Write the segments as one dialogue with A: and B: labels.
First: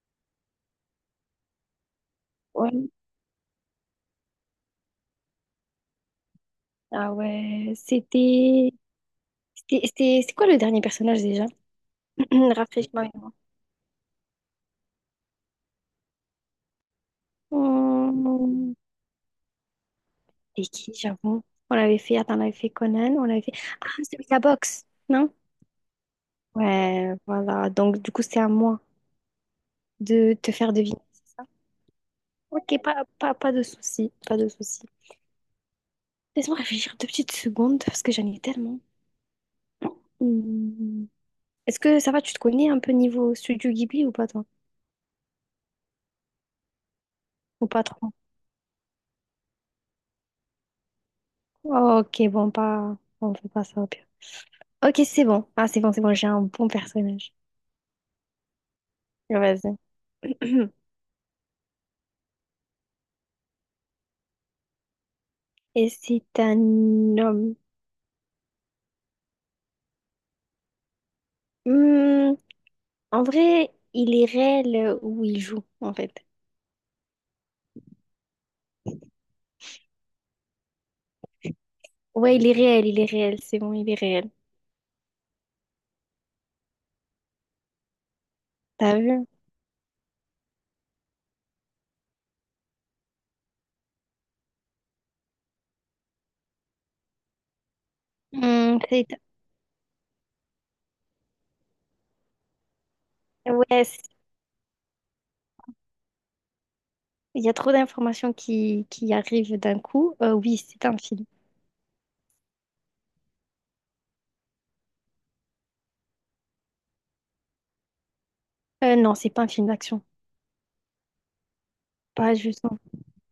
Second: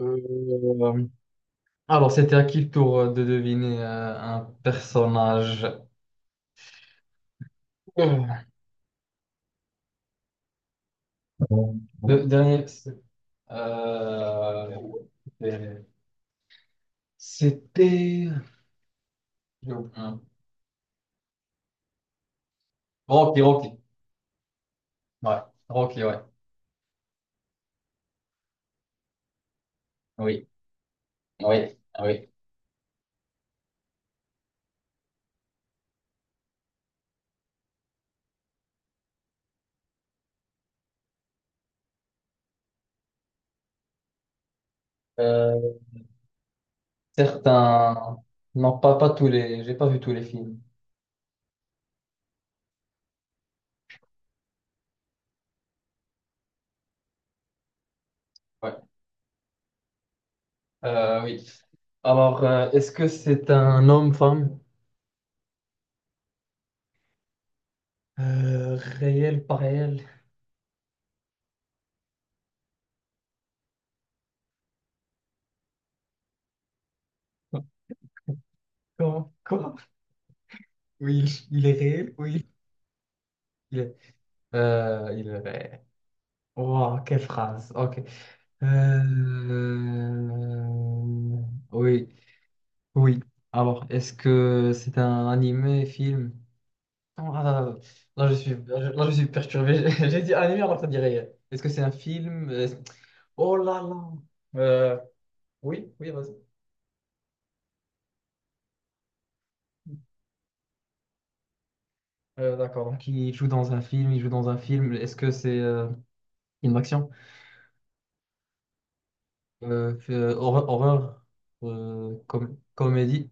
A: Euh, alors, c'était à qui le
B: Ouais.
A: tour de deviner un personnage?
B: Ah ouais, c'était... c'est quoi le dernier personnage déjà?
A: Le dernier, c'est-
B: Rafraîchis-moi. La mémoire.
A: euh, c'était. c'était-
B: Hmm,
A: j'ai oublié.
B: C'était qui, j'avoue? On avait fait... Attends, on avait fait Conan, on avait fait...
A: Rocky.
B: Ah, celui de la boxe, non?
A: Ouais, Rocky, ouais.
B: Ouais, voilà. Donc, du coup, c'est à moi de
A: Oui,
B: te faire deviner, c'est ça?
A: oui, oui.
B: Ok, pas de souci, pas de souci. Laisse-moi réfléchir deux petites secondes, parce que j'en ai tellement. Hmm. Est-ce que ça va, tu te connais un peu niveau Studio Ghibli ou pas, toi?
A: Euh,
B: Ou pas trop?
A: Certains. Non, pas tous les. J'ai pas vu tous les films.
B: Ok, bon, pas... On fait pas ça, au pire. Ok, c'est bon. Ah, c'est bon, j'ai un bon personnage.
A: Ouais.
B: Vas-y.
A: Oui. Alors, est-ce que c'est un homme, femme?
B: Et c'est un homme.
A: Euh, Réel, pas réel?
B: Hmm, En vrai, il est réel où il joue, en fait.
A: Comment? Quoi? Oui, il est réel,
B: Ouais,
A: oui.
B: il est réel, c'est bon,
A: Il
B: il est
A: est,
B: réel.
A: il est réel. Wow, quelle phrase. Ok.
B: T'as
A: Euh,
B: vu?
A: Oui, oui. Alors, est-ce que c'est un animé, film? Oh là là,
B: Hmm, c'est...
A: je suis perturbé. J'ai dit animé alors que ça dit réel. Est-ce que c'est un film? Oh là
B: Ouais, c'est-
A: là. Euh, oui, oui, vas-y.
B: il y a trop d'informations qui arrivent d'un coup. Oui, c'est un film.
A: D'accord. Donc, il joue dans un film. Est-ce que c'est une action?
B: Non, c'est pas un film d'action.
A: Horreur,
B: Pas justement.
A: comédie,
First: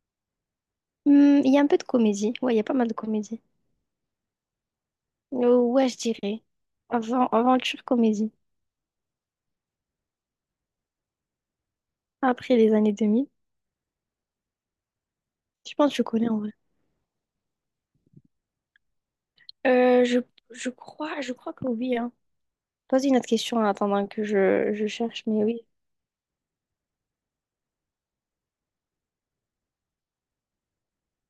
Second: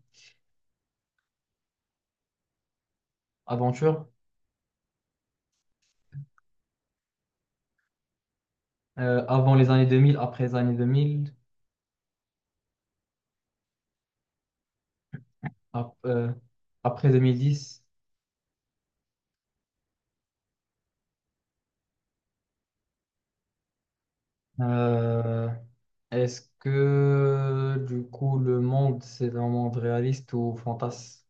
B: Hmm, il y a un peu de comédie. Ouais, il y a pas mal de comédie.
A: aventure.
B: Ouais, je dirais. Avant, aventure comédie.
A: Avant les années 2000, après les années 2000,
B: Après les années 2000. Je pense
A: ap-
B: que je connais
A: euh,
B: en vrai.
A: après 2010.
B: Euh, je, je crois que oui, hein. Pose une autre question en attendant que je cherche, mais
A: Euh,
B: oui.
A: Est-ce que du coup le monde c'est un monde réaliste ou fantasme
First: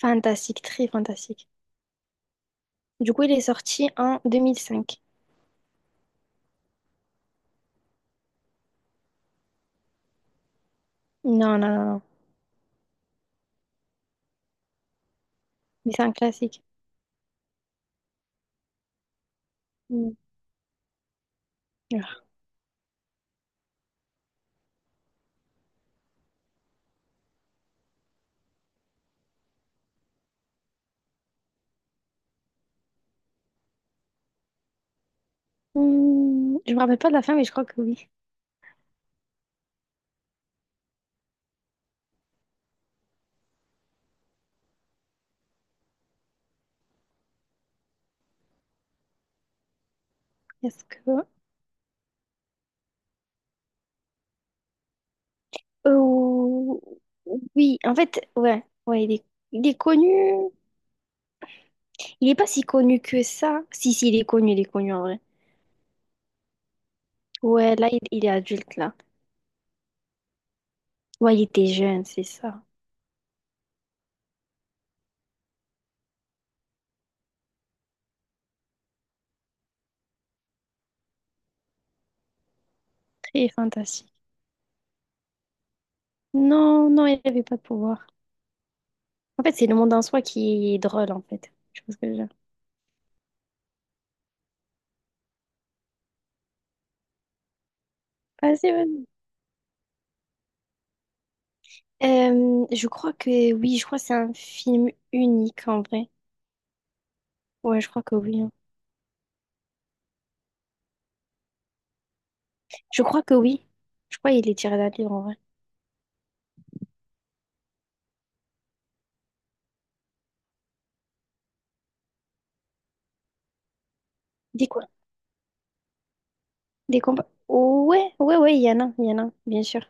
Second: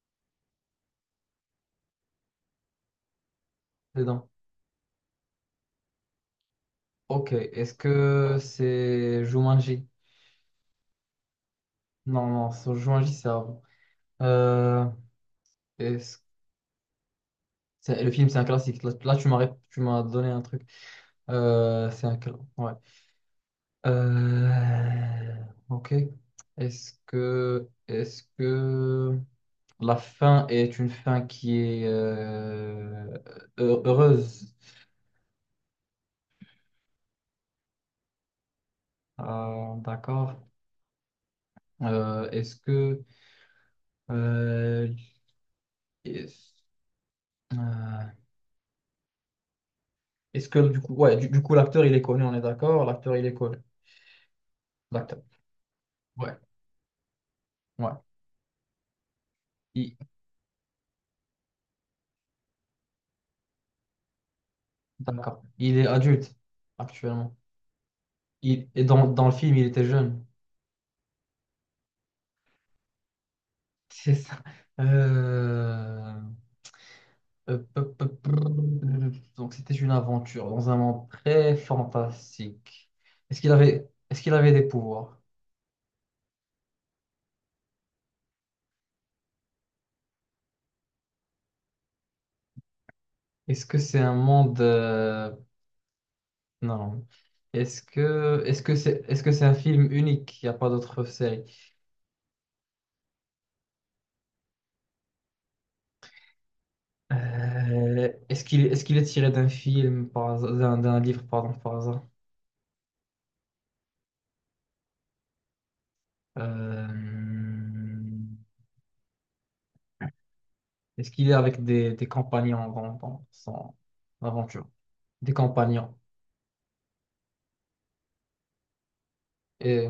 B: Fantastique, très fantastique. Du coup, il est sorti en
A: dedans?
B: 2005.
A: Ok. Est-ce que c'est Jumanji?
B: Non, non, non, non.
A: Non, non, c'est- Jumanji c'est avant. Euh,
B: Mais c'est un
A: est-ce-
B: classique.
A: Le film c'est un classique. Tu m'as
B: Hmm.
A: donné un truc. C'est un classique. Euh, ok. Est-ce que la fin est une fin qui est heureuse?
B: Hmm, je me rappelle pas de la fin, mais je crois que oui.
A: Ah, d'accord. Est-ce que, euh, est-ce euh, est-ce que du
B: Est-ce
A: coup,
B: que...
A: ouais, du coup, l'acteur il est connu, on est d'accord? L'acteur il est connu. L'acteur. Ouais,
B: Oh, oui, en
A: ouais.
B: fait, ouais. Ouais, il est
A: Il-
B: connu. Il est pas si connu que ça. Si, si, il est connu en vrai.
A: d'accord. Il est adulte actuellement.
B: Ouais, là, il est
A: Il,
B: adulte,
A: et
B: là.
A: dans, dans le film, il était jeune.
B: Ouais, il était jeune, c'est ça.
A: C'est ça. Euh, Hop, hop, hop, hop. Donc c'était une aventure dans un monde très fantastique.
B: Très fantastique.
A: Est-ce qu'il avait des pouvoirs?
B: Non, non, il n'avait pas de pouvoir. En fait, c'est le monde en soi qui est drôle, en fait. Je pense que je veux dire.
A: Est-ce que c'est un monde... Non, non.
B: Vas-y, vas
A: Est-ce que c'est un film unique? Il n'y a pas d'autre série.
B: Je crois que oui, je crois que c'est un film unique, en vrai. Ouais, je crois que oui. hein.
A: Est-ce qu'il est tiré d'un, d'un livre, pardon, par hasard?
B: Je crois que oui. Je crois qu'il est tiré d'un livre, en vrai.
A: Euh, Est-ce qu'il est avec des compagnons dans, dans son aventure?
B: Des quoi?
A: Des compagnons.
B: Des combats. Ouais, ouais, ouais, il y en a, il y en a, bien sûr.
A: Et,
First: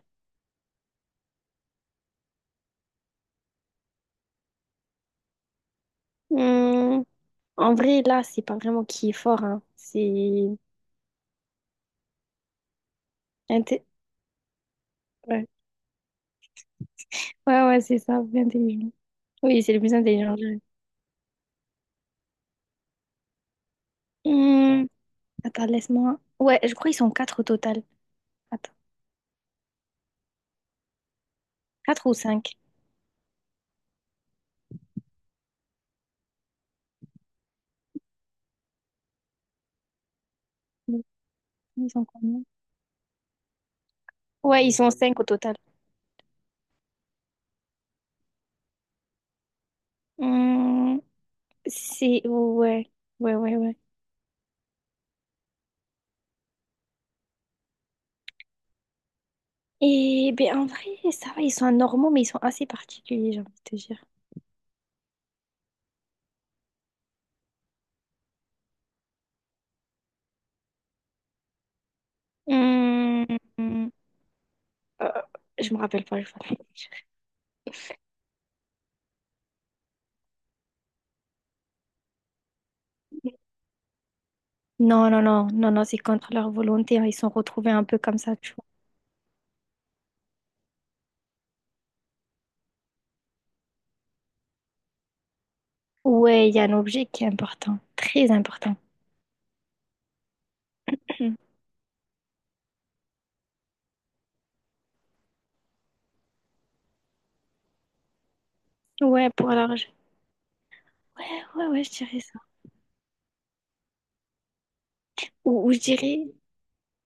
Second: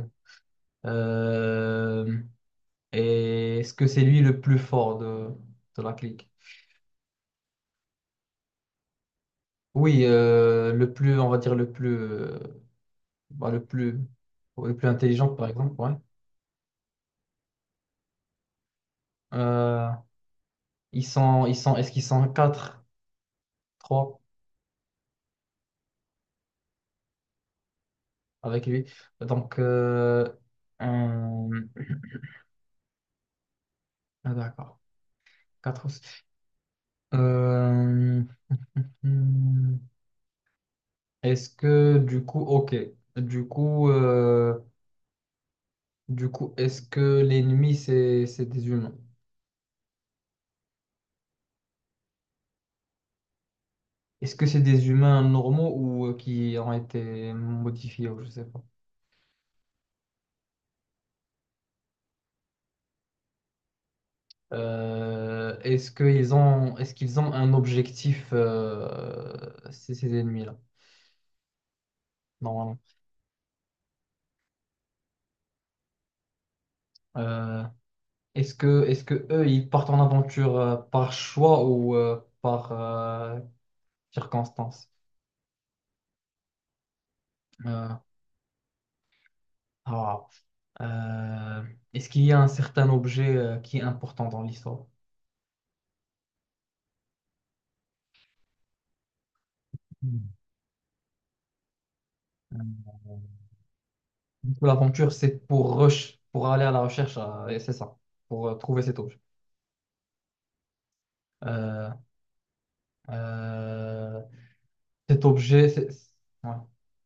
A: euh, Et est-ce que c'est lui le plus fort de la clique?
B: Hum, En vrai, là, c'est pas vraiment qui est fort, hein.
A: Oui,
B: C'est...
A: le plus, on va dire le plus, bah, le
B: inté-
A: plus, ouais, le plus intelligent,
B: Ouais,
A: par exemple, ouais.
B: ouais, ouais, c'est ça, intelligent. Oui, c'est le
A: Euh,
B: plus intelligent. Je dirais.
A: est-ce qu'ils sont quatre, trois
B: Hum, Attends, laisse-moi. Ouais, je crois qu'ils sont quatre au total.
A: avec
B: Attends,
A: lui? Donc, euh, un-
B: 4 ou 5,
A: ah, d'accord, quatre. Aussi. Euh, hmm, est-ce
B: ils
A: que
B: sont
A: du coup,
B: combien?
A: ok, du coup, euh,
B: Ouais, ils sont 5 au total.
A: du coup, Est-ce que l'ennemi, c'est des humains?
B: Hum, c'est... Ouais, ouais, ouais, ouais.
A: Est-ce que c'est des humains normaux ou qui ont été modifiés ou je sais pas.
B: Et ben en vrai, ça va, ils sont normaux, mais ils sont assez particuliers, j'ai envie de te dire.
A: Est-ce qu'ils ont un objectif, ces ennemis-là, normalement?
B: Hum, hum, euh, je me rappelle pas, je vais pas te mentir.
A: Euh, est-ce que eux, ils partent en aventure par choix ou par circonstance?
B: Non, non, non, non, non, c'est contre leur volonté. Hein, Ils sont retrouvés un
A: Euh,
B: peu comme ça, tu vois.
A: ah, euh, Est-ce qu'il y a un certain objet qui est important dans l'histoire?
B: Ouais, il y a un objet qui est important, très important.
A: Hmm. Pour l'aventure, c'est pour rush, pour aller à la recherche, et c'est ça, pour trouver cet objet.
B: Ouais, pour l'argent. Ouais, ouais, ouais,
A: Euh,
B: je dirais ça.
A: euh, Cet objet,
B: Ou je
A: c'est...
B: dirais,
A: ouais.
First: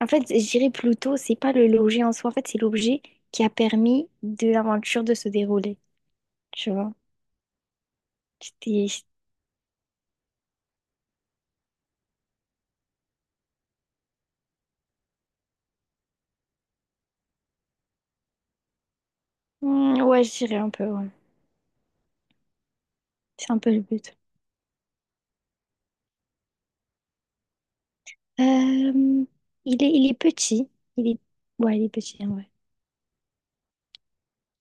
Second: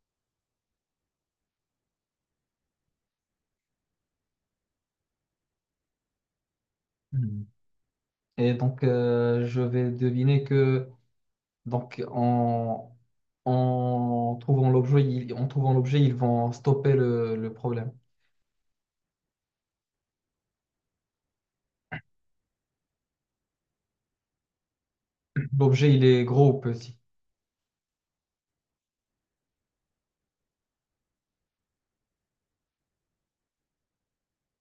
B: en fait, je dirais plutôt, c'est pas le- l'objet en soi, en fait, c'est l'objet qui a permis de l'aventure de se dérouler, tu vois.
A: Mhm. Et donc,
B: C'était...
A: je vais deviner que, donc, en, en trouvant l'objet, en trouvant l'objet, ils vont stopper le problème.
B: Hmm, ouais, je dirais un peu, ouais. C'est un peu le but.
A: L'objet, il est gros ou petit?
B: Euh, il est petit. Il est... Ouais, il est petit, en vrai.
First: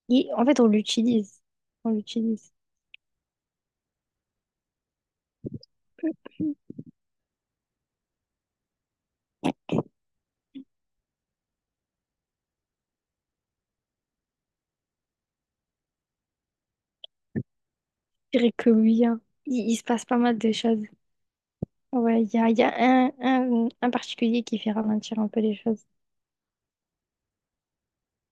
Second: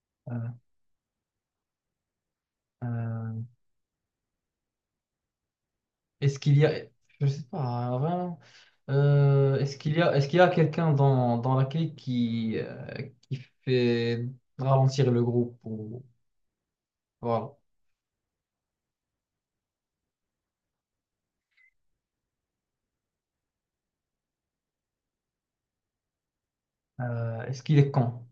B: Il-
A: Euh,
B: En fait, on l'utilise. On l'utilise.
A: euh, Est-ce qu'il y a, je sais pas, vraiment, est-ce qu'il y a, est-ce qu'il y a quelqu'un dans, dans la clique qui fait ralentir le groupe ou, voilà.
B: Je dirais que oui, hein. Il se passe pas mal de choses. Ouais, il y a un particulier qui fait ralentir un peu les choses.
A: Est-ce qu'il est con?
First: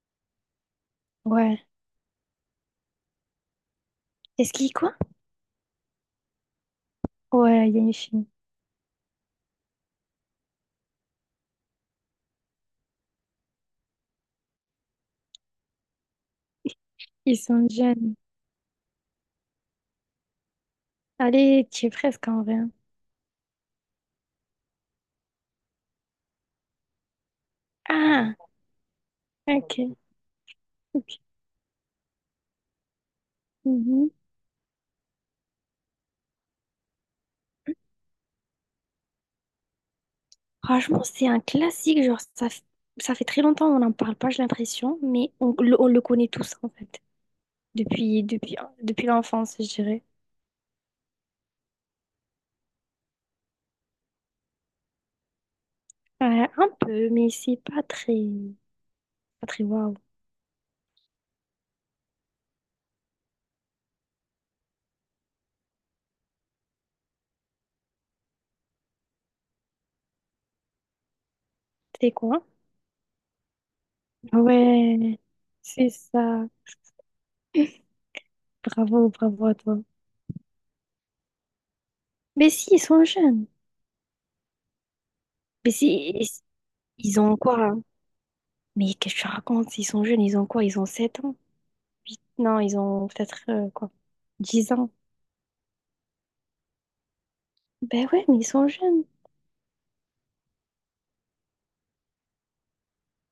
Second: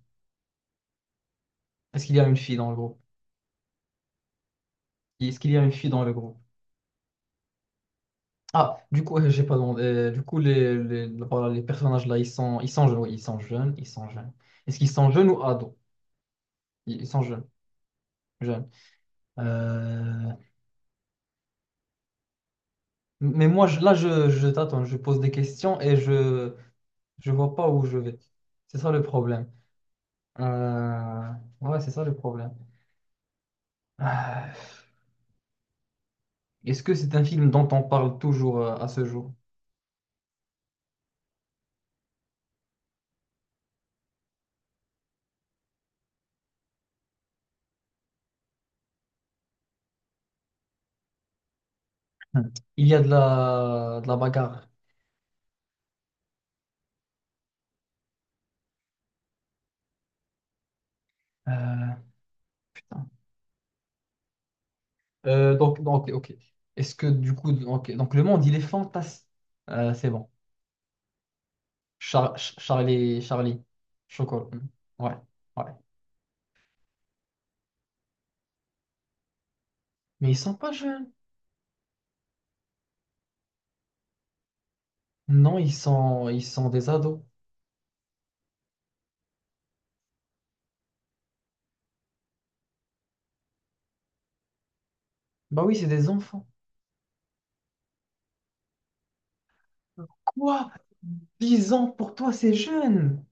B: Ouais.
A: Est-ce qu'il y a une fille dans le groupe?
B: Est-ce qu'il quoi?
A: Est-ce qu'il y a une fille dans le groupe?
B: Ouais, il y a une fille.
A: Ah, du coup, j'ai pas demandé. Du coup, voilà, les personnages là, ils sont jeunes, oui, ils sont jeunes. Est-ce qu'ils sont jeunes ou ados? Ils sont
B: Ils
A: jeunes,
B: sont jeunes.
A: jeunes. Euh,
B: Allez, tu es presque en vrai. Hein.
A: mais moi, je t'attends, je pose des questions et je vois pas où je vais.
B: Ah,
A: C'est ça le problème.
B: ok. ok.
A: Euh, Ouais, c'est ça le problème.
B: Mhm.
A: Ah, est-ce que c'est un film dont on parle toujours à ce jour?
B: Franchement, c'est un classique. Genre, ça, f- ça fait très longtemps qu'on n'en parle pas, j'ai l'impression, mais on le connaît tous, en fait, depuis, depuis, depuis l'enfance, je dirais.
A: Hmm. Il y a de la bagarre.
B: Ouais, un peu, mais c'est pas très, pas très waouh.
A: Euh, Putain. Donc, ok, ok. Est-ce que du coup, ok. Donc le monde, il est fantastique. C'est bon.
B: C'est quoi?
A: Charlie, Charlie, Chocolat. Hmm. Ouais,
B: Ouais,
A: ouais.
B: c'est ça. Bravo, bravo à toi.
A: Mais ils sont pas jeunes.
B: Mais si, ils sont jeunes.
A: Non,
B: Mais si,
A: ils sont des ados.
B: ils ont quoi? Hein Mais qu'est-ce que tu racontes? Ils sont jeunes, ils ont quoi? Ils ont 7 ans? Huit Non, ils ont peut-être quoi? 10 ans.
A: Bah oui, c'est des enfants.
B: Ben ouais, mais ils sont jeunes.
A: Quoi? 10 ans pour toi, c'est jeune.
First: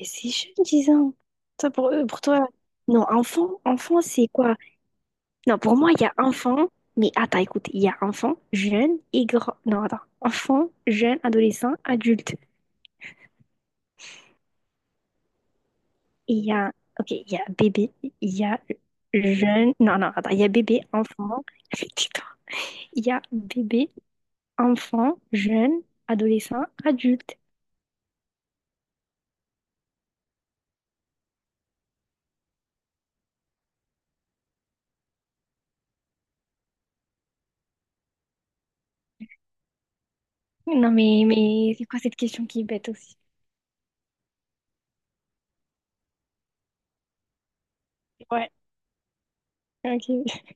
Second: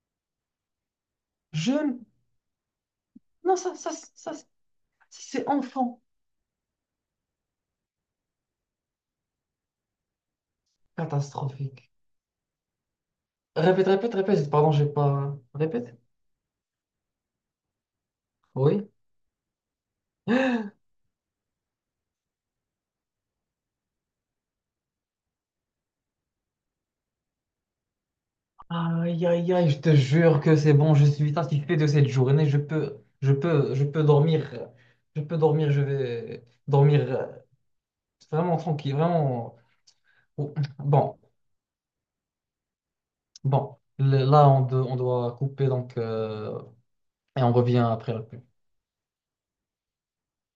B: Mais c'est jeune, 10 ans. Toi, pour
A: Jeune?
B: eux, pour toi. Non,
A: Non,
B: enfant, enfant, c'est
A: ça,
B: quoi?
A: c'est
B: Non, pour moi,
A: enfant.
B: il y a enfant, mais attends, écoute, il y a enfant, jeune et grand. Non, attends. Enfant, jeune, adolescent,
A: Catastrophique.
B: adulte.
A: Répète, répète, répète. Pardon, j'ai pas. Répète.
B: Et il y a, ok, il y a bébé, il y a
A: Oui.
B: jeune. Non, non, attends, il y a bébé, enfant. Tais-toi. Il y a bébé, enfant, jeune, adolescent, adulte.
A: Aïe, aïe, aïe, je te jure que c'est bon, je suis satisfait de cette journée. Je peux dormir. Je peux dormir, je vais dormir vraiment tranquille, vraiment. Ouh,
B: Non,
A: bon,
B: mais c'est quoi cette question qui est bête aussi?
A: bon. On doit couper donc et on revient après la pub.
B: Ouais, ok.